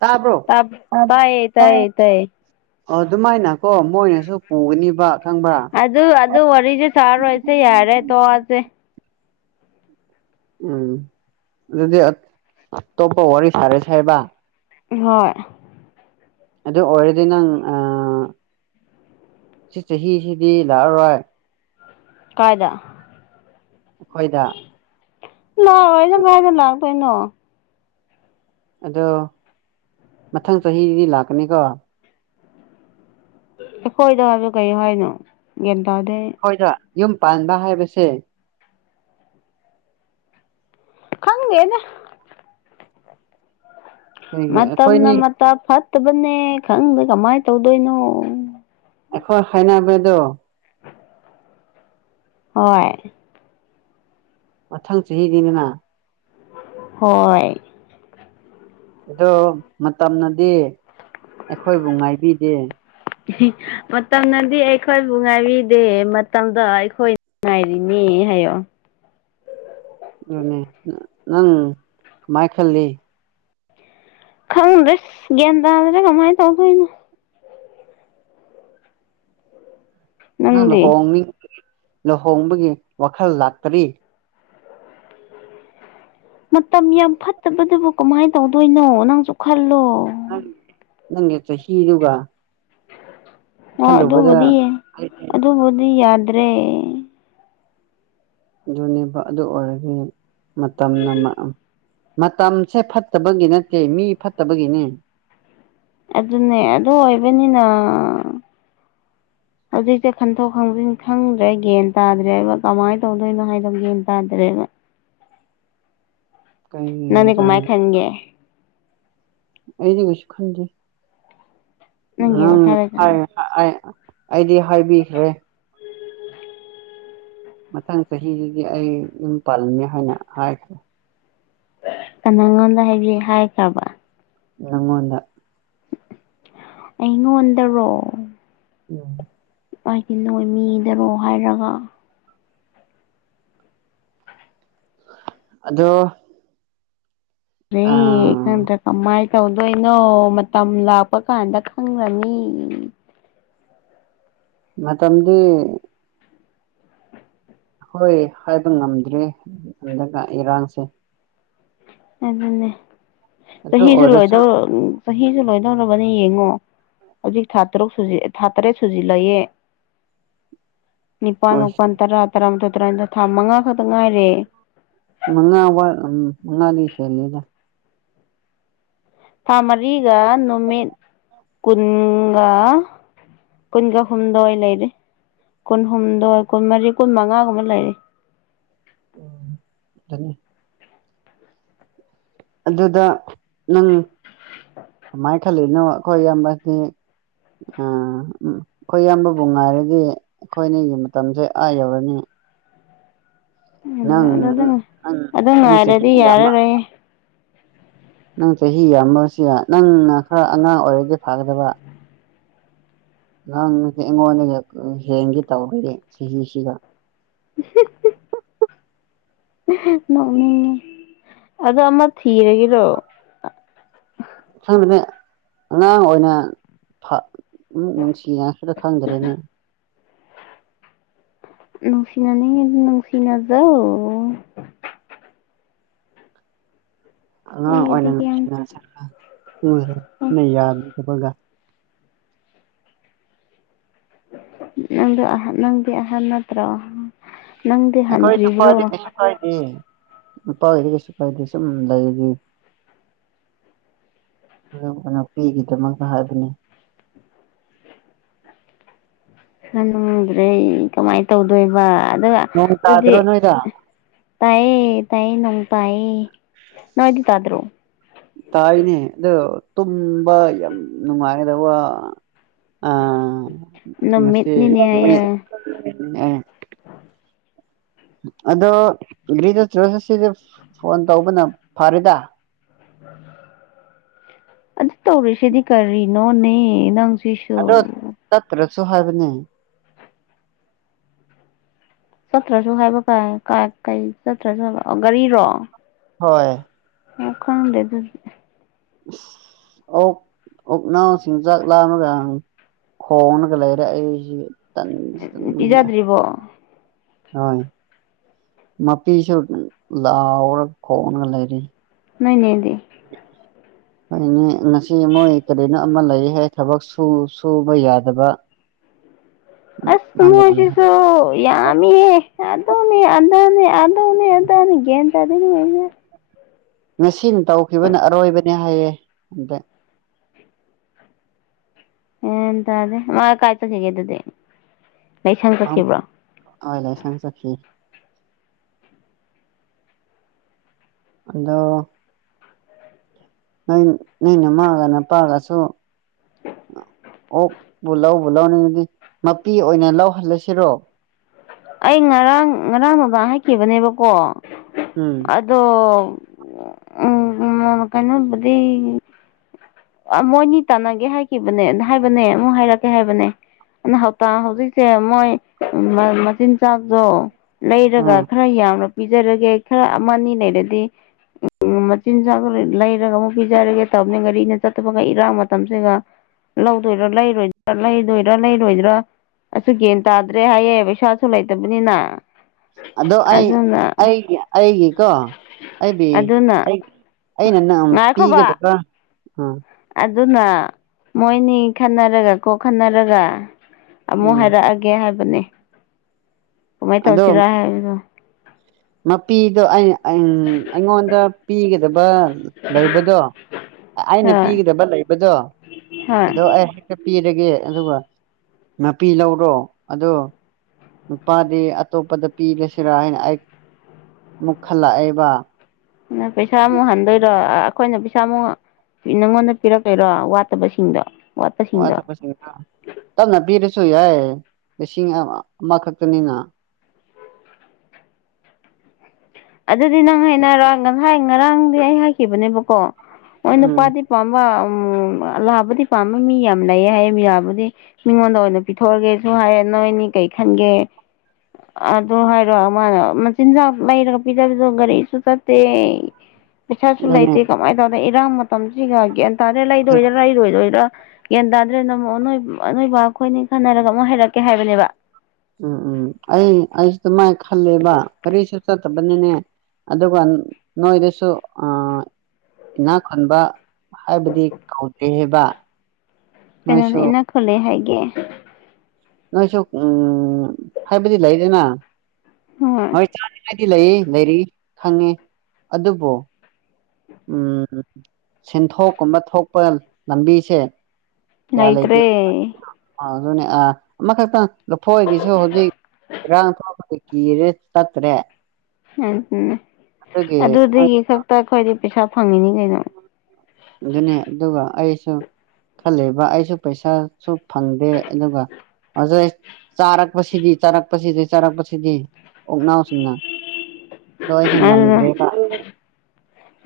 ꯇꯥꯕ꯭ꯔꯣ ꯇꯥꯏ ꯇꯥꯏꯌꯦ ꯑꯣ ꯗꯨꯃꯥꯏꯅ ꯀꯣ ꯃꯣꯏꯅꯖꯨ ꯄꯨꯒꯅꯤꯕ ꯈꯪꯕ꯭ꯔꯥ ꯑꯗꯨ ꯑꯗꯨ ꯋꯥꯔꯤꯖꯦ ꯁꯥꯔꯣꯏꯁꯦ ꯌꯥꯔꯦ ꯇꯣꯛꯑꯁꯦ ꯎꯝ ꯑꯗꯨꯗꯤ ꯑꯇꯣꯞꯄ ꯋꯥꯔꯤ ꯁꯥꯔꯁꯦ ꯍꯥꯏꯕ ꯎꯪꯍꯣꯏ ꯑꯗꯨ ꯑꯣꯏꯔꯗꯤ ꯅꯪ ꯑꯥꯑꯥ ꯁꯤꯆꯍꯤꯁꯤꯗꯤ ꯂꯥꯛꯑꯔꯣꯏ ꯀꯥꯏꯗ ꯑꯈꯣꯏꯗ ꯂꯥꯛꯑꯣꯏꯗ ꯀꯥꯏꯗ ꯂꯥꯛꯇꯣꯏꯅꯣ ꯑꯗꯣ ꯃꯊꯪ ꯆꯍꯤꯗꯤ ꯂꯥꯛꯀꯅꯤꯀꯣ ꯑꯩꯈꯣꯏꯗ ꯍꯥꯏꯕꯗꯣ ꯀꯔꯤ ꯍꯥꯏꯅꯣ ꯒ꯭ꯌꯥꯟ ꯇꯥꯗꯦ ꯑꯩ ꯑꯩꯈꯣꯏꯗ ꯌꯨꯝ ꯄꯥꯟꯕ ꯍꯥꯏꯕꯁꯦ ꯈꯪꯗꯦꯗ ꯀꯔꯤꯒꯤ ꯃꯇꯝꯅ ꯑꯩꯈꯣꯏꯅꯤ ꯃꯇꯝ ꯐꯠꯇꯕꯅꯦ ꯈꯪꯗꯦ ꯀꯃꯥꯏꯅ ꯇꯧꯗꯣꯏꯅꯣ ꯑꯩꯈꯣꯏ ꯍꯥꯏꯅꯕꯗꯣ ꯍꯣꯏ ꯃꯊꯪ ꯆꯍꯤꯅꯤꯗꯅ ꯍꯣꯏ ꯑꯗꯣ ꯃꯇꯝꯅꯗꯤ ꯑꯩꯈꯣꯏꯕꯨ ꯉꯥꯏꯕꯤꯗꯦ ꯑꯍꯤ ꯃꯇꯝꯅꯗꯤ ꯑꯩꯈꯣꯏꯕꯨ ꯉꯥꯏꯕꯤꯗꯦ ꯃꯇꯝꯗꯣ ꯑꯩꯈꯣꯏ ꯉꯥꯏꯔꯤꯅꯦ ꯍꯥꯏꯌꯣ ꯑꯗꯨꯅꯦ ꯅꯪ ꯀꯃꯥꯏ ꯈꯜꯂꯤ ꯈꯪꯗ꯭ꯔꯦ ꯒ꯭ꯌꯥꯟ ꯇꯥꯗꯔꯦ ꯀꯃꯥꯏꯅ ꯇꯧꯗꯣꯏꯅꯣ ꯅꯪ ꯅꯪꯗꯤ ꯂꯨꯍꯣꯡꯅꯤꯡ ꯂꯨꯍꯣꯡꯕꯒꯤ ꯋꯥꯈꯜ ꯂꯥꯛꯇꯔꯤ ꯃꯇꯝ ꯌꯥꯝ ꯐꯠꯇꯕꯗꯨꯕꯨ ꯀꯃꯥꯏꯅ ꯇꯧꯗꯣꯏꯅꯣ ꯅꯪꯁꯨ ꯈꯜꯂꯣ ꯅꯪ ꯅꯪꯒꯤ ꯆꯍꯤꯗꯨꯒ ꯑꯣ ꯈꯜꯂꯨꯕꯗ ꯑꯗꯨꯕꯨꯗꯤ ꯑꯩꯗꯤ ꯑꯗꯨꯕꯨꯗꯤ ꯌꯥꯗ꯭ꯔꯦ ꯑꯗꯨꯅꯦꯕ ꯑꯗꯨ ꯑꯣꯏꯔꯗꯤ ꯃꯇꯝꯅ ꯃꯇꯝꯁꯦ ꯐꯠꯇꯕꯒꯤ ꯅꯠꯇꯦ ꯃꯤ ꯐꯠꯇꯕꯒꯤꯅꯦ ꯑꯗꯨꯅꯦ ꯑꯗꯨ ꯑꯣꯏꯕꯅꯤꯅ [inaudible] ꯍꯧꯖꯤꯛꯁꯦ ꯈꯟꯗꯣꯛ ꯈꯟꯖꯤꯟ ꯈꯪꯗ꯭ꯔꯦ ꯒ꯭ꯌꯥꯟ ꯇꯥꯗ꯭ꯔꯦꯕ ꯀꯃꯥꯏꯅ ꯇꯧꯗꯣꯏꯅꯣ ꯍꯥꯏꯕ ꯒ꯭ꯌꯥꯟ ꯇꯥꯗ꯭ꯔꯦꯕ [inaudible] ꯀꯩꯒꯤꯅꯣ ꯅꯪꯗꯤ ꯀꯃꯥꯏ ꯇꯧꯔꯒ ꯈꯟꯒꯦ ꯑꯩꯗꯤ ꯀꯩꯁꯨ ꯈꯟꯗꯦ ꯅꯪꯒꯤ ꯅꯪ ꯋꯥꯈꯜꯗ ꯑꯩ ꯑꯩ ꯑꯩꯗꯤ ꯍꯥꯏꯕꯤꯈ꯭ꯔꯦ ꯃꯊꯪ ꯆꯍꯤꯗꯒꯤ ꯑꯩ ꯌꯨꯝ ꯄꯥꯜꯂꯅꯤ ꯍꯥꯏꯅ ꯍꯥꯏꯈ꯭ꯔꯦ ꯀꯅꯥꯉꯣꯟꯗ ꯍꯥꯏꯕꯤ ꯍꯥꯏꯈ꯭ꯔꯕ ꯅꯉꯣꯟꯗ ꯑꯩꯉꯣꯟꯗꯔꯣ ꯎ [unintelligible] ꯑꯩꯗꯤ ꯅꯣꯏ ꯃꯤꯗꯔꯣ ꯍꯥꯏꯔꯒ ꯑꯗꯣ ꯑꯥ ꯑꯦꯀꯟꯗ꯭ꯔ ꯀꯃꯥꯏ [unintelligible] ꯇꯧꯗꯣꯏꯅꯣ ꯃꯇꯝ ꯂꯥꯛꯄ ꯀꯥꯟꯗ ꯈꯪꯂꯅꯤ ꯃꯇꯝꯗꯤ ꯍꯣꯏ ꯍꯥꯏꯕ ꯉꯝꯗ꯭ꯔꯤ ꯍꯟꯗꯛ ꯏꯔꯥꯡꯁꯦ ꯑꯗꯨꯅꯦ ꯑꯗꯨ ꯆꯍꯤꯁꯨ ꯑꯣꯏꯔꯁꯨ ꯂꯣꯏꯗꯧ ꯆꯍꯤꯁꯨ ꯂꯣꯏꯗꯧꯔꯕꯅꯤ ꯌꯦꯡꯉꯣ ꯍꯧꯖꯤꯛ ꯊꯥ ꯇꯔꯨꯛ ꯊꯥ ꯇꯔꯦꯠ ꯁꯨꯖꯤꯜꯂꯛꯑꯦ [inaudible] ꯅꯤꯄꯥꯥꯟ ꯃꯄꯟ ꯇꯔꯥ ꯇꯔꯥꯃꯊꯣꯏ ꯇꯔꯥꯅꯤꯊꯣꯏ ꯊꯥ ꯃꯉꯥ ꯇꯛ ꯃꯉꯥꯋꯥ ꯃꯉꯥꯗꯤ ꯍꯦꯜꯂꯦꯗ ꯊꯥ ꯃꯔꯤꯒ ꯅꯨꯃꯤꯠ ꯀꯨꯟꯒ ꯀꯨꯟꯒ ꯍꯨꯝꯗꯣꯏ ꯂꯩꯔꯦ ꯀꯨꯟꯍꯨꯝꯗꯣꯏ ꯀꯨꯟꯃꯔꯤ ꯀꯨꯟ ꯃꯉꯥꯒꯨꯝꯕ ꯂꯩꯔꯦ ꯎꯝ ꯇꯅꯤ ꯑꯗꯨꯗ ꯅꯪ ꯀꯝꯃꯥꯏ ꯈꯜꯂꯤꯅꯣ ꯑꯈꯣꯏ ꯏꯌꯥꯝꯕꯗꯤ ꯑꯥ ꯑꯈꯣꯏ ꯏꯌꯥꯝꯕꯕꯨ ꯉꯥꯏꯔꯗꯤ ꯑꯩꯈꯣꯏꯅꯤꯒꯤ ꯃꯇꯝꯁꯦ ꯑꯥ ꯌꯧꯔꯅꯤ ꯅꯪ ꯅꯪ [unintelligible] ꯑꯗꯨ ꯅꯪ ꯆꯍꯤ ꯉꯥꯏꯔꯗꯤ ꯌꯥꯝꯕ ꯌꯥꯔꯔꯣꯏꯌꯦ ꯅꯪ ꯆꯍꯤ ꯌꯥꯝꯃꯁꯦ ꯅꯪꯅ ꯈꯔ ꯑꯉꯥꯡ ꯑꯣꯏꯔꯗꯤ ꯐꯒꯗꯕ ꯅꯪꯁꯦ ꯑꯩꯉꯣꯟꯗꯒꯤ ꯍꯦꯟꯒꯦ ꯇꯧꯈꯔꯦ ꯆꯍꯤꯁꯤꯒ [unintelligible] [unintelligible] ꯅꯣꯛꯅꯤꯡꯉꯦ ꯑꯗꯣ ꯑꯃ ꯊꯤꯔꯒꯦꯔꯣ ꯈꯪꯗꯦꯅꯦ ꯑꯉꯥꯡ ꯑꯣꯏꯅ ꯐ ꯑꯃꯨꯛ ꯅꯨꯡꯁꯤꯅꯁꯤꯔ ꯈꯪꯗ꯭ꯔꯦꯅꯦ ꯅꯨꯡꯁꯤꯅꯅꯤꯡꯉꯤꯗꯤ ꯅꯨꯡꯁꯤꯅꯖꯧ ꯑꯉꯥꯡ ꯑꯩꯒꯤꯗꯤ ꯑꯣꯏꯅ ꯀꯌꯥꯝ [unintelligible] ꯅꯪꯗꯨ ꯑꯍꯟ ꯅꯪꯗꯤ ꯑꯍꯟ ꯅꯠꯇ꯭ꯔꯣ ꯅꯪꯗꯤ ꯑꯈꯣꯏ ꯅꯨꯄꯥꯗꯤ ꯍꯟꯗ꯭ꯔꯤꯕ꯭ꯔꯣ ꯀꯩꯁꯨ ꯀꯥꯏꯗꯤꯌꯦ ꯅꯨꯄꯥꯒꯤꯗꯤ ꯀꯩꯁꯨ ꯀꯥꯏꯗꯦ ꯁꯨꯝ ꯂꯩꯔꯗꯤ [unintelligible] ꯅꯨꯄꯤꯒꯤꯗꯃꯛꯇ ꯍꯥꯏꯕꯅꯦ [unintelligible] ꯉꯝꯗ꯭ꯔꯦ ꯀꯝꯃꯥꯏ ꯇꯧꯗꯣꯏꯕ ꯑꯗꯨꯒ ꯅꯣꯡ ꯑꯗꯨꯗꯤ ꯇꯥꯗ꯭ꯔꯣ ꯅꯣꯏꯗ ꯇꯥꯏꯌꯦ ꯇꯥꯏꯌꯦ ꯅꯣꯡ ꯇꯥꯏꯌꯦ ꯅꯣꯏꯗꯤ ꯇꯥꯗ꯭ꯔꯣ ꯇꯥꯏꯅꯦ ꯑꯗꯣ ꯇꯨꯝꯕ ꯌꯥꯝ ꯅꯨꯡꯉꯥꯏꯒꯗꯧꯕ ꯑ ꯉꯁꯤ ꯅꯨꯃꯤꯠꯅꯤꯅꯦ ꯍꯥꯏꯌꯦ ꯅꯨꯃꯤꯠ [unintelligible] ꯑꯗꯣ [unintelligible] ꯐꯣꯟ ꯇꯧꯕꯅ ꯐꯔꯦꯗ ꯑꯗꯨ ꯇꯧꯔꯤꯁꯤꯗꯤ ꯀꯔꯤꯅꯣꯅꯦ ꯅꯪ ꯁꯤꯁꯨ ꯁꯨ ꯍꯥꯏꯕꯅꯦ ꯆꯠꯇ꯭ꯔꯁꯨ ꯍꯥꯏꯕ ꯀ [unintelligible] ꯀꯩ ꯆꯠꯇ꯭ꯔꯁꯨ ꯍꯥꯏꯕ ꯑꯣ ꯒꯥꯔꯤꯔꯣ ꯍꯣꯏ ꯑꫭ ꯈꯪꯗꯦ ꯑꯗꯨꯗꯤ ꯏꯁ ꯑꯣꯛ ꯑꯣꯛꯅꯥꯎꯁꯤꯡ‌ ꯆꯥꯛ ꯂꯥꯝꯃꯒ ꯈꯣꯡꯂꯒ ꯂꯩꯔꯦ ꯑꯩꯁꯤ ꯇꯟꯗꯤ ꯇꯟꯕꯅꯤ ꯄꯤꯖꯗ꯭ꯔꯤꯕꯣ ꯍꯣꯏ ꯃꯄꯤꯁꯨ ꯂꯥꯎꯔꯒ ꯈꯣꯡꯂꯒ ꯂꯩꯔꯦꯅꯦ ꯅꯣꯏ ꯅꯦꯗꯤ ꯈꯣꯏ ꯏꯅꯦ ꯉꯁꯤ ꯃꯣꯏ ꯀꯔꯤꯅꯣ ꯑꯃ ꯂꯩꯌꯦ ꯍꯥꯏ ꯊꯕꯛ ꯁꯨ ꯁꯨꯕ ꯌꯥꯗꯕ [inaudible] ꯑꯁ [unintelligible] ꯃꯣꯏꯁꯤꯁꯨ ꯌꯥꯝꯃꯤꯍꯦ ꯑꯗꯨꯅꯦ ꯑꯗꯥꯅꯦ ꯑꯗꯨꯅꯦ ꯑꯗꯥꯅꯤ ꯒ꯭ꯌꯥꯟ ꯇꯥꯗꯦꯅꯦ [unintelligible] ꯉꯁꯤꯅ ꯇꯧꯈꯤꯕꯅ ꯑꯔꯣꯏꯕꯅꯦ ꯍꯥꯏꯌꯦ ꯍꯟꯗꯛ ꯌꯥꯟ ꯇꯥꯗꯦ ꯃꯥ ꯀꯥꯏ ꯆꯠꯈꯤꯒꯦ ꯑꯗꯨꯗꯤ ꯂꯥꯏꯁꯪ ꯆꯠꯈꯤꯕ꯭ꯔꯣ [unintelligible] ꯂꯥꯏꯁꯪ ꯆꯠꯈꯤ ꯑꯗꯣ ꯅꯣꯏ ꯅꯣꯏ ꯅꯃꯥꯒ ꯅꯄꯥꯒꯁꯨ [unintelligible] ꯑꯣꯛꯄꯨ ꯂꯧꯕꯨ ꯂꯧꯅꯤꯡꯉꯗꯤ ꯃꯄꯤ ꯑꯣꯏꯅ ꯂꯧꯍꯜꯂꯁꯤꯔꯣ ꯑꯩ ꯉꯔꯥꯡ ꯉꯔꯥꯡ ꯕꯥꯕꯥꯟ ꯍꯥꯏꯈꯤꯕꯅꯦꯕꯀꯣ ꯎꯝ ꯑꯗꯣ [unintelligible] ꯎꯝ [unintelligible] ꯀꯩꯅꯣꯕꯨꯗꯤ ꯑ ꯃꯣꯏꯅꯤ ꯇꯥꯟꯅꯒꯦ ꯍꯥꯏꯈꯤꯕꯅꯦ ꯅ ꯍꯥꯏꯕꯅꯦ ꯑꯃꯨꯛ ꯍꯥꯏꯔꯛꯀꯦ ꯍꯥꯏꯕꯅꯦ [unintelligible] ꯍꯥꯎꯇꯥ ꯍꯧꯖꯤꯛꯁꯦ ꯃꯣꯏ ꯎꯝ ꯃ ꯃꯆꯤꯟ ꯆꯥꯛꯗꯣ ꯂꯩꯔꯒ ꯎꯝ ꯈꯔ ꯌꯥꯝꯅ ꯄꯤꯖꯔꯒꯦ ꯈꯔ ꯑꯃ ꯑꯅꯤ ꯂꯩꯔꯗꯤ ꯎꯝ [unintelligible] ꯃꯆꯤꯟꯖꯥꯛꯁꯨ ꯂ ꯂꯩꯔꯒ ꯑꯃꯨꯛ ꯄꯤꯖꯔꯒꯦ ꯇꯧꯕꯅꯦ ꯉꯔꯤꯅ ꯆꯠ [unintelligible] ꯏꯔꯥꯡ ꯃꯇꯝꯁꯤꯒ ꯂꯧꯗꯣꯏꯔꯥ ꯂꯩꯔꯣꯏ [unintelligible] ꯂꯩꯗꯣꯏꯔꯥ ꯂꯩꯔꯣꯏꯗ꯭ꯔꯥ ꯑꯁꯨ ꯒꯦꯟ ꯇꯥꯗ꯭ꯔꯦ ꯍꯥꯏꯌꯦ ꯄꯩꯁꯥꯁꯨ ꯂꯩꯇꯕꯅꯤꯅ ꯑꯗꯣ ꯑꯩ ꯑꯗꯨꯅ ꯑꯩꯒꯤ ꯑꯩꯒꯤꯀꯣ ꯑꯩꯕꯤ ꯑꯗꯨꯅ ꯑꯩ ꯑꯩꯅ ꯅꯝ ꯉꯥꯏꯈꯣꯕ ꯄꯤꯒꯗꯕ꯭ꯔꯥ ꯎꯝ ꯑꯗꯨꯅ ꯃꯣꯏꯅꯤ ꯈꯠꯅꯔꯒ ꯀꯣ ꯈꯟꯅꯔꯒ ꯑꯃꯨꯛ ꯎꯝ ꯍꯥꯏꯔꯛꯑꯒꯦ ꯍꯥꯏꯕꯅꯦ ꯀꯃꯥꯏ ꯑꯗꯣ ꯇꯧꯁꯤꯔꯥ ꯍꯥꯏꯕꯗꯣ ꯃꯄꯤꯗꯣ ꯑꯩ ꯑꯩꯉ ꯑꯩꯉꯣꯟꯗ ꯄꯤꯒꯗꯕ ꯂꯩꯕꯗꯣ ꯑꯩꯅ ꯍꯣꯏ ꯄꯤꯒꯗꯕ ꯂꯩꯕꯗꯣ ꯑꯗꯣ ꯍꯣꯏ ꯑꯩ [unintelligible] ꯄꯤ ꯄꯤꯔꯒꯦ ꯑꯗꯨꯒ ꯃꯥꯄꯤ ꯂꯧꯔꯣ ꯑꯗꯣ ꯅꯨꯄꯥꯗꯤ ꯑꯇꯣꯞꯄꯗ ꯄꯤꯒ꯭ꯔꯁꯦꯔꯥ ꯍꯥꯏꯅ ꯑꯩ ꯃꯨꯛ ꯈꯜꯂꯛꯑꯦꯕꯥ [unintelligible] ꯄꯩꯁꯥꯃꯨꯛ ꯍꯟꯗꯣꯏꯔꯣ ꯑꯥ ꯑꯈꯣꯏꯅ ꯄꯩꯁꯥꯃꯨꯛ ꯅꯉꯣꯟꯗ ꯄꯤꯔꯛꯇꯣꯏꯔꯣ ꯋꯥꯠꯇꯕꯁꯤꯡꯗꯣ ꯑꯥ ꯋꯥꯠꯄꯁꯤꯡꯗꯣ ꯑꯇꯣꯞꯄꯁꯤꯡꯗꯣ [unintelligible] ꯇꯞꯅ ꯄꯤꯔꯁꯨꯨ ꯌꯥꯏ ꯂꯤꯁꯤꯡ [unintelligible] ꯑꯃ ꯈꯛꯇꯅꯤꯅꯥ ꯑꯗꯨꯗꯤ ꯅꯪ ꯍꯥꯏꯅꯔꯣ ꯉꯁꯥꯏ ꯉꯔꯥꯡꯗꯤ ꯑꯩ ꯍꯥꯏꯈꯤꯕꯅꯦꯕꯀꯣ ꯍꯣꯏ ꯎꯝ ꯅꯨꯄꯥꯗꯤ ꯄꯥꯝꯕ [unintelligible] ꯑꯑꯂꯥꯕꯗꯤ ꯄꯥꯝꯕ ꯃꯤ ꯌꯥꯝ ꯂꯩꯌꯦ ꯍꯥꯏꯌꯦ ꯃꯤꯔꯥꯕꯨꯗꯤ ꯃꯤꯉꯣꯟꯗ ꯑꯣꯏꯅ ꯄꯤꯊꯣꯛꯑꯒꯦꯁꯨ ꯍꯥꯏꯌꯦ ꯅꯣꯏꯅꯤ ꯀꯩ ꯈꯟꯒꯦ ꯑ ꯑꯗꯨ ꯍꯥꯏꯔꯣ ꯃꯥꯅ ꯃꯆꯤꯟꯖꯥꯛ ꯂꯩꯔꯒ ꯄꯤꯖꯔꯁꯨ ꯒꯔꯤꯁꯨ ꯆꯠꯇꯦ ꯄꯩꯁꯥꯁꯨ ꯑꯗꯨꯅꯦ ꯂꯩꯥꯇꯦ ꯀꯃꯥꯏ ꯇꯧ ꯏꯔꯥꯡ ꯃꯇꯝꯁꯤꯒ ꯒ꯭ꯌꯥꯟ ꯇꯥꯗꯦ ꯂꯩꯗꯣꯏꯔꯥ ꯂꯩꯔꯣꯏꯗꯣꯏꯔꯥ ꯒꯌꯥꯟ ꯇꯥꯗ꯭ꯔꯦꯅ ꯑꯃꯨꯛ ꯅꯣꯏ [unintelligible] ꯅꯣꯏ ꯕꯥ ꯑꯈꯣꯏꯅꯤ ꯈꯟꯅꯔꯒ ꯑꯃꯨꯛ ꯍꯩꯔꯛꯀꯦ ꯍꯥꯏꯕꯅꯦꯕꯥ ꯎꯝ ꯎꯝ ꯑꯩ ꯑꯩꯁꯨ ꯑꯗꯨꯃꯥꯏ ꯈꯜꯂꯦꯕꯥ ꯀꯔꯤꯁꯨ ꯆꯠꯇꯕꯅꯤꯅꯦ ꯑꯗꯨꯒ [unintelligible] ꯅꯣꯏꯗꯁꯨ ꯑꯥ ꯏꯅꯥꯛ ꯈꯨꯟꯕ ꯍꯥꯏꯕꯗꯤ ꯀꯧꯗꯦꯕꯥ ꯀꯅꯥꯅ ꯏꯅꯥꯛ ꯈꯨꯜꯂꯦ ꯍꯥꯏꯒꯦ ꯅꯣꯏꯁꯨ ꯎꯝ ꯍꯥꯏꯕꯗꯤ ꯂꯩꯌꯦꯗꯅꯥ ꯍꯣꯏ [unintelligible] ꯁꯤ ꯂꯩꯌꯦ ꯂꯩꯔꯤ ꯈꯪꯉꯦ ꯑꯗꯨꯕꯨ ꯎꯝ ꯁꯦꯟꯊꯣꯛꯀꯨꯝꯕ ꯊꯣꯛꯄ ꯂꯝꯕꯤꯁꯦ ꯂꯩꯇ꯭ꯔꯦ ꯑꯥ ꯑꯗꯨꯅꯦ ꯑꯥ ꯑꯃꯈꯛꯇꯪ ꯂꯐꯣꯏꯒꯤꯁꯨ ꯍꯧꯖꯤꯛ ꯏꯔꯥꯡ ꯊꯣꯛꯑꯒ [unintelligible] ꯀꯤꯔꯦ ꯆꯠꯇ꯭ꯔꯦ [unintelligible] ꯑꯗꯨꯒꯤ ꯑꯗꯨꯗꯒꯤ ꯈꯛꯇ ꯑꯈꯣꯏꯗꯤ ꯄꯩꯁꯥ ꯐꯪꯉꯤꯅꯤ ꯀꯩꯅꯣ ꯑꯗꯨꯅꯦ ꯑꯗꯨꯒ ꯑꯩꯁꯨ ꯈꯜꯂꯦꯕꯥ ꯑꯩꯁꯨ ꯄꯩꯁꯥꯁꯨ ꯐꯪꯗꯦ ꯑꯗꯨꯒ [unintelligible] ꯆꯥꯔꯛꯄꯁꯤꯗꯤ ꯆꯥꯔꯛꯄꯁꯤꯗꯤ ꯆꯥꯔꯛꯄꯁꯤꯗꯤ ꯑꯣꯛꯅꯥꯎꯁꯤꯡꯅ ꯅꯣꯏꯁꯨ ꯑꯗꯨꯅ ꯉꯝꯗ꯭ꯔꯦꯕ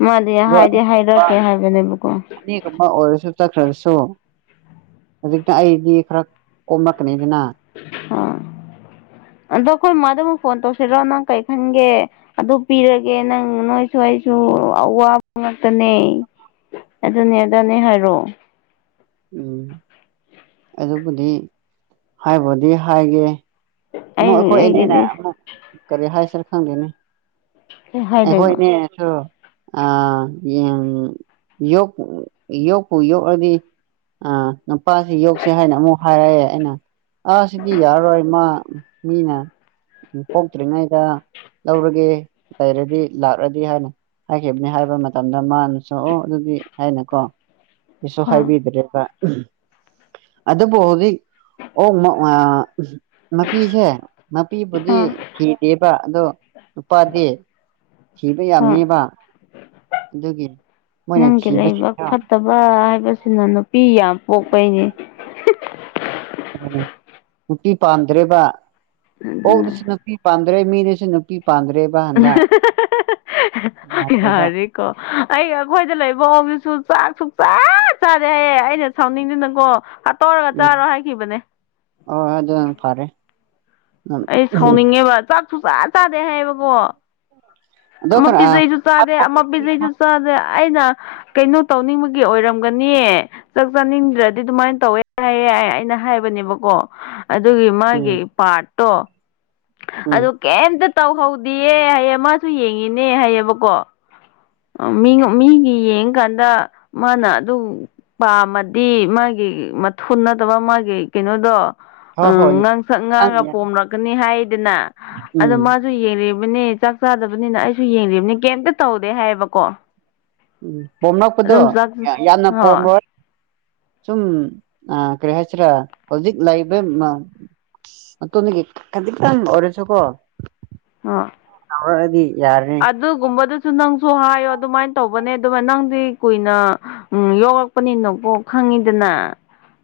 ꯃꯥꯗꯤ ꯍꯥꯏꯗꯤ ꯑꯅꯤꯒꯨꯝꯕ ꯍꯥꯏꯔꯛꯀꯦ ꯍꯥꯏꯕꯅꯦꯕꯀꯣ ꯆꯠꯈ꯭ꯔꯕꯁꯨ ꯍꯧꯖꯤꯛꯇ ꯑꯩꯗꯤ ꯈꯔ ꯀꯣꯝꯃꯛꯀꯅꯤꯗꯅ ꯍꯣꯏ ꯑꯗꯣ ꯑꯩꯈꯣꯏ ꯃꯥꯥꯗ ꯑꯃꯨꯛ ꯐꯣꯟ ꯇꯧꯁꯤꯔꯣ ꯅꯪ ꯀꯔꯤ ꯈꯟꯒꯦ ꯑꯗꯨ ꯄꯤꯔꯒꯦ ꯅꯪ ꯅꯣꯏꯁꯨ ꯑꯩꯁꯨ ꯑꯋꯥꯕ ꯉꯥꯛꯇꯅꯦ ꯑꯗꯨꯅꯦ ꯑꯗꯥꯅꯦ ꯍꯥꯏꯔꯣ ꯎꯝ ꯑꯗꯨꯕꯨꯗꯤ ꯍꯥꯏꯕꯨꯗꯤ ꯍꯥꯏꯒꯦ ꯑꯩ ꯑꯃꯨꯛ ꯑꯩꯈꯣꯏ ꯑꯅꯤꯅ ꯑꯩꯒꯤꯗꯤ ꯑꯃꯨꯛ ꯀꯔꯤ ꯍꯥꯏꯁꯤꯔ ꯈꯪꯗꯦꯅꯦ ꯀꯩ ꯍꯥꯏꯗꯣꯏꯕ ꯑꯩꯈꯣꯏꯅꯦꯁꯨ ꯑꯥ ꯌꯦꯟ ꯌꯣꯛ ꯌꯣꯛꯄꯨ ꯌꯣꯛꯑꯗꯤ ꯑꯥ ꯅꯨꯄꯥꯁꯤ ꯌꯧꯛꯁꯦ ꯍꯥꯏꯅ ꯑꯃꯨꯛ ꯍꯥꯏꯔꯛꯑꯦ ꯑꯩꯅ ꯑꯥ ꯁꯤꯗꯤ ꯌꯥꯔꯔꯣꯏ ꯃꯥ ꯃꯤꯅ ꯎꯝ ꯄꯣꯛꯇ꯭ꯔꯤꯉꯩꯗ ꯂꯧꯔꯒꯦ ꯂꯩꯔꯗꯤ ꯂꯥꯛꯂꯗꯤ ꯍꯥꯏꯅ ꯍꯥꯏꯈꯤꯕꯅꯤ ꯍꯥꯏꯕ ꯃꯇꯝꯗ ꯃꯥꯅꯨꯁ ꯑꯣ ꯑꯗꯨꯗꯤ ꯍꯥꯏꯅꯀꯣ ꯀꯩꯁꯨ ꯍꯥ ꯍꯥꯏꯕꯤꯗ꯭ꯔꯦꯕ ꯑꯗꯕꯨ ꯍꯧꯖꯤꯛ ꯑꯣꯛ ꯑꯃꯨꯛ ꯑꯥ ꯃꯄꯤꯁꯦ ꯍꯥ ꯃꯄꯤꯕꯨꯗꯤ ꯊꯤꯗꯦꯕ ꯑꯗꯣ ꯅꯨꯄꯥꯗꯤ ꯊꯤꯕ ꯍꯥ ꯌꯥꯝꯃꯦꯕ ꯑꯗꯨꯒꯤ ꯃꯣꯏꯅ ꯅꯪꯒꯤ ꯊꯤꯕꯕꯁꯤ ꯄꯤ ꯌꯥꯝ ꯄꯣꯛꯄꯩꯅꯦ ꯍꯤꯍꯤ ꯑꯣ ꯅꯨꯄꯤ ꯄꯥꯝꯗ꯭ꯔꯦꯕ ꯑꯗꯨꯅ ꯑꯣꯛꯗꯁꯨ ꯅꯨꯄꯤ ꯄꯥꯝꯗ꯭ꯔꯦ ꯃꯤꯗꯁꯨ ꯅꯨꯄꯤ ꯄꯥꯝꯗ꯭ꯔꯦꯕ ꯍꯟꯗꯛ ꯑꯍꯤꯍꯤꯍꯤꯍꯤ ꯌꯥꯗ꯭ꯔꯦꯕ ꯌꯥꯔꯦꯀꯣ ꯑꯩ ꯑꯩꯈꯣꯏꯗ ꯂꯩꯕ ꯑꯣꯛꯇꯨꯁꯨ ꯆꯥꯛꯁꯨ ꯁꯨꯛꯆꯥ ꯆꯥꯗꯦ ꯍꯥꯏꯌꯦ ꯑꯩꯅ ꯁꯥꯎꯅꯤꯡꯗꯅꯀꯣ ꯇꯣꯛꯔꯒ ꯆꯥꯔꯣ ꯍꯥꯏꯈꯤꯕꯅꯦ ꯑꯣ ꯑꯗꯨꯅ ꯐꯔꯦ ꯎꯝ ꯑꯩ ꯁꯥꯎꯅꯤꯡꯉꯦꯕ ꯆꯥꯛ ꯁꯨꯛꯆꯥ ꯆꯥꯗꯦ ꯍꯥꯏꯌꯦꯕꯀꯣ ꯑꯗꯣ ꯑꯃ ꯈꯔ ꯄꯤꯖꯩꯁꯨ ꯆꯥꯗꯦ ꯑꯃ ꯄꯤꯖꯩꯁꯨ ꯆꯥꯗꯦ ꯑꯩꯅ ꯀꯩꯅꯣ ꯇꯧꯅꯤꯡꯕꯒꯤ ꯒꯤ ꯑꯣꯏꯔꯝꯒꯅꯤ ꯆꯥꯛ ꯆꯥꯅꯤꯡꯗ꯭ꯔꯗꯤ ꯑꯗꯨꯃꯥꯏꯅ ꯇꯧꯋꯦ ꯍꯥꯏꯌꯦ ꯑꯩꯅ ꯍꯥꯏꯕꯅꯦꯕꯀꯣ ꯑꯗꯨꯒꯤ ꯃꯥꯒꯤ ꯎꯝ ꯄꯥꯔꯠꯇꯣ ꯎꯝ ꯑꯗꯨ ꯀꯩꯝꯇ ꯇꯧꯍꯧꯗꯤꯌꯦ ꯍꯥꯏꯌꯦ ꯃꯥꯁꯨ ꯌꯦꯡꯉꯤꯅꯦ ꯍꯥꯏꯌꯦꯕꯀꯣ ꯃꯤ ꯃꯤꯒꯤ ꯌꯦꯡꯀꯥꯟꯗ ꯃꯥꯅ ꯑꯗꯨ ꯄꯥꯝꯃꯗꯤ ꯃꯥꯒꯤ ꯒꯤ ꯃꯊꯨꯟ ꯅꯠꯇꯕ ꯃꯥꯒꯤ ꯀꯩꯅꯣꯗꯣ ꯍꯣꯏ ꯎꯝ ꯍꯣꯏ ꯉꯪ ꯁꯛ ꯉꯥꯡꯉꯒ ꯈꯪꯉꯦ ꯄꯣꯝꯂꯛꯀꯅꯤ ꯍꯥꯏꯌꯦ ꯑꯗꯨꯅ ꯎꯝ ꯑꯗꯣ ꯃꯥꯁꯨ ꯌꯦꯡꯂꯤꯕꯅꯦ ꯆꯥꯛ ꯆꯥꯗꯕꯅꯤꯅ ꯑꯩꯁꯨ ꯌꯦꯡꯂꯤꯕꯅꯤ ꯀꯩꯝꯇ ꯇꯧꯗꯦ ꯍꯥꯏꯌꯦꯕꯀꯣ ꯎꯝ ꯄꯣꯝꯂꯛꯄꯗꯣ ꯑꯗꯨꯝ ꯆꯥꯛ ꯌꯥꯝꯅ ꯍꯣꯏ ꯄꯣꯝꯔꯣꯏ ꯁꯨꯝ ꯑꯥ ꯀꯔꯤ ꯍꯥꯏꯁꯤꯔꯥ ꯍꯧꯖꯤꯛ ꯂꯩꯕ ꯃ ꯃꯇꯣꯟꯗꯒꯤ ꯈꯖꯤꯛꯇꯡ ꯑꯣꯏꯔꯁꯨ ꯀꯣ ꯍꯥ ꯍꯥ ꯍꯥꯗꯤ [unintelligible] ꯑꯗꯒꯨꯨꯝꯕꯗꯨꯁꯨ ꯅꯪꯁꯨ ꯁꯨ ꯍꯥꯏꯌꯣ ꯑꯗꯨꯃꯥꯏꯅ ꯇꯧꯕꯅꯦ ꯑꯗꯨꯃꯥꯏ ꯅꯪꯗꯤ ꯀꯨꯏꯅ ꯌꯣꯛꯂꯛꯄꯅꯤꯅꯀꯣ ꯈꯪꯉꯤꯗꯅ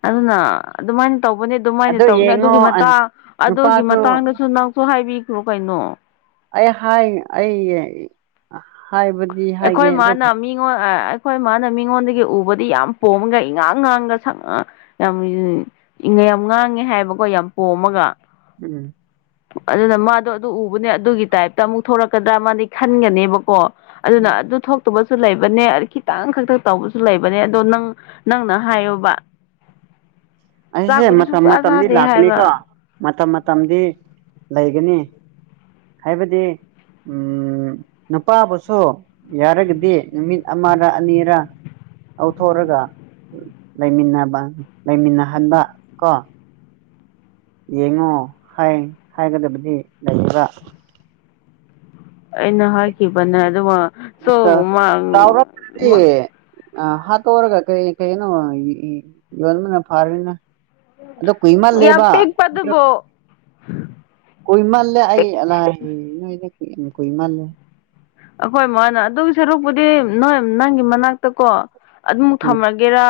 ꯑꯗꯨꯅ ꯑꯗꯨꯃꯥꯏꯅ ꯇꯧꯕꯅꯦ ꯑꯗꯨꯃꯥꯏꯅ ꯑꯗꯣ ꯇꯧꯕꯅꯦ ꯌꯦꯡꯉꯣ ꯑꯗꯨꯒꯤ ꯃꯇꯥꯡ ꯑꯗꯨꯒꯤ ꯅꯨꯄꯥꯁꯨ ꯃꯇꯥꯡꯗꯁꯨ ꯅꯪꯁꯨ ꯍꯥꯏꯕꯤ ꯔꯣ ꯀꯩꯏꯅꯣ ꯑꯩ ꯍꯥꯏ ꯑꯩ ꯍꯥꯏꯕꯗꯤ ꯍꯥꯏꯒꯦ ꯑꯩꯈꯣꯏ ꯃꯥꯅ ꯑꯗꯨꯕꯨ ꯃꯤꯉꯣꯟ ꯑꯥ ꯑꯥ ꯑꯩꯈꯣꯏ ꯃꯥꯅ ꯃꯤꯉꯣꯟꯗꯒꯤ ꯎꯕꯗꯤ ꯌꯥꯝ ꯄꯣꯝꯃꯒ ꯏꯉꯥꯡ ꯉꯥꯡꯒ ꯌꯥꯝ ꯌꯥꯝ ꯉꯥꯡꯉꯦ ꯍꯥꯏꯕꯀꯣ ꯌꯥꯝ ꯄꯣꯝꯃꯒ ꯎꯝ ꯑꯗꯨꯅ ꯃꯥꯗꯣ ꯑꯗꯨ ꯎꯕꯅꯦ ꯑꯗꯨꯒꯤ ꯇꯥꯏꯞꯇ ꯑꯃꯨꯛ ꯊꯣꯔꯛꯀꯗ꯭ꯔꯥ ꯃꯥꯗꯤ ꯈꯟꯒꯅꯤꯕꯀꯣ ꯑꯗꯨꯅ ꯎꯝ ꯑꯗꯨ ꯊꯣꯛꯇꯕꯁꯨ ꯁꯨ ꯂꯩꯕꯅꯦ ꯈꯤꯇꯪ ꯈꯛꯇ ꯇꯧꯕꯁꯨ ꯂꯩꯕꯅꯦ ꯑꯗꯣ ꯅꯪ ꯅꯪꯅ ꯍꯥꯏꯌꯣꯕ ꯑꯁꯤꯁꯦ ꯆꯥꯛꯄꯨꯗꯤ ꯃꯇꯝ ꯁꯨꯡꯆꯥ ꯃꯇꯝꯗꯤ ꯆꯥꯗꯦ ꯂꯥꯛꯀꯅꯤꯀꯣ ꯍꯥꯏꯕ ꯃꯇꯝ ꯃꯇꯝꯗꯤ ꯂꯩꯒꯅꯤ ꯍꯥꯏꯕꯗꯤ ꯎꯝ ꯅꯨꯄꯥꯕꯨꯁꯨ ꯌꯥꯔꯒꯗꯤ ꯅꯨꯃꯤꯠ ꯑꯃꯔ ꯑꯅꯤꯔ ꯂꯧꯊꯣꯛꯑꯒ ꯂꯩꯃꯤꯟꯅꯕ ꯂꯩꯃꯤꯟꯅꯍꯟꯕ ꯀꯣ ꯌꯦꯡꯉꯣ ꯍꯥꯏ ꯍꯥꯏꯒꯗꯕꯗꯤ ꯂꯩꯌꯦꯕ ꯑꯩꯅ ꯍꯥꯏꯈꯤꯕꯅꯦ ꯑꯗꯨ ꯋꯥ [unintelligible] ꯑ ꯍꯥꯠꯇꯣꯛꯔꯒ ꯀꯩ ꯀꯩꯅꯣ ꯌꯣꯟꯕꯅ ꯐꯥꯔꯔꯤꯅ ꯑꯗꯣ ꯌꯥꯝ ꯀꯨꯏꯃꯜꯂꯦꯕ ꯄꯤꯛꯄ ꯑꯗꯨꯕꯨ [inaudible] ꯀꯣꯏꯃꯜꯂꯦ ꯑꯩ ꯄꯤꯛ ꯑꯅꯒꯤ ꯅꯣꯏꯖꯦ ꯀꯨꯏ ꯀꯨꯏꯃꯜꯂꯦ ꯑꯩꯈꯣꯏ ꯃꯥꯅ ꯑꯗꯨꯏ ꯁꯔꯨꯛꯄꯨꯗꯤ ꯅꯣꯏ ꯅꯪꯒꯤ ꯃꯅꯥꯛꯇ ꯀꯣ ꯑꯗꯨꯝꯃꯨ ꯎꯝ ꯊꯝꯃꯒꯦꯔꯥ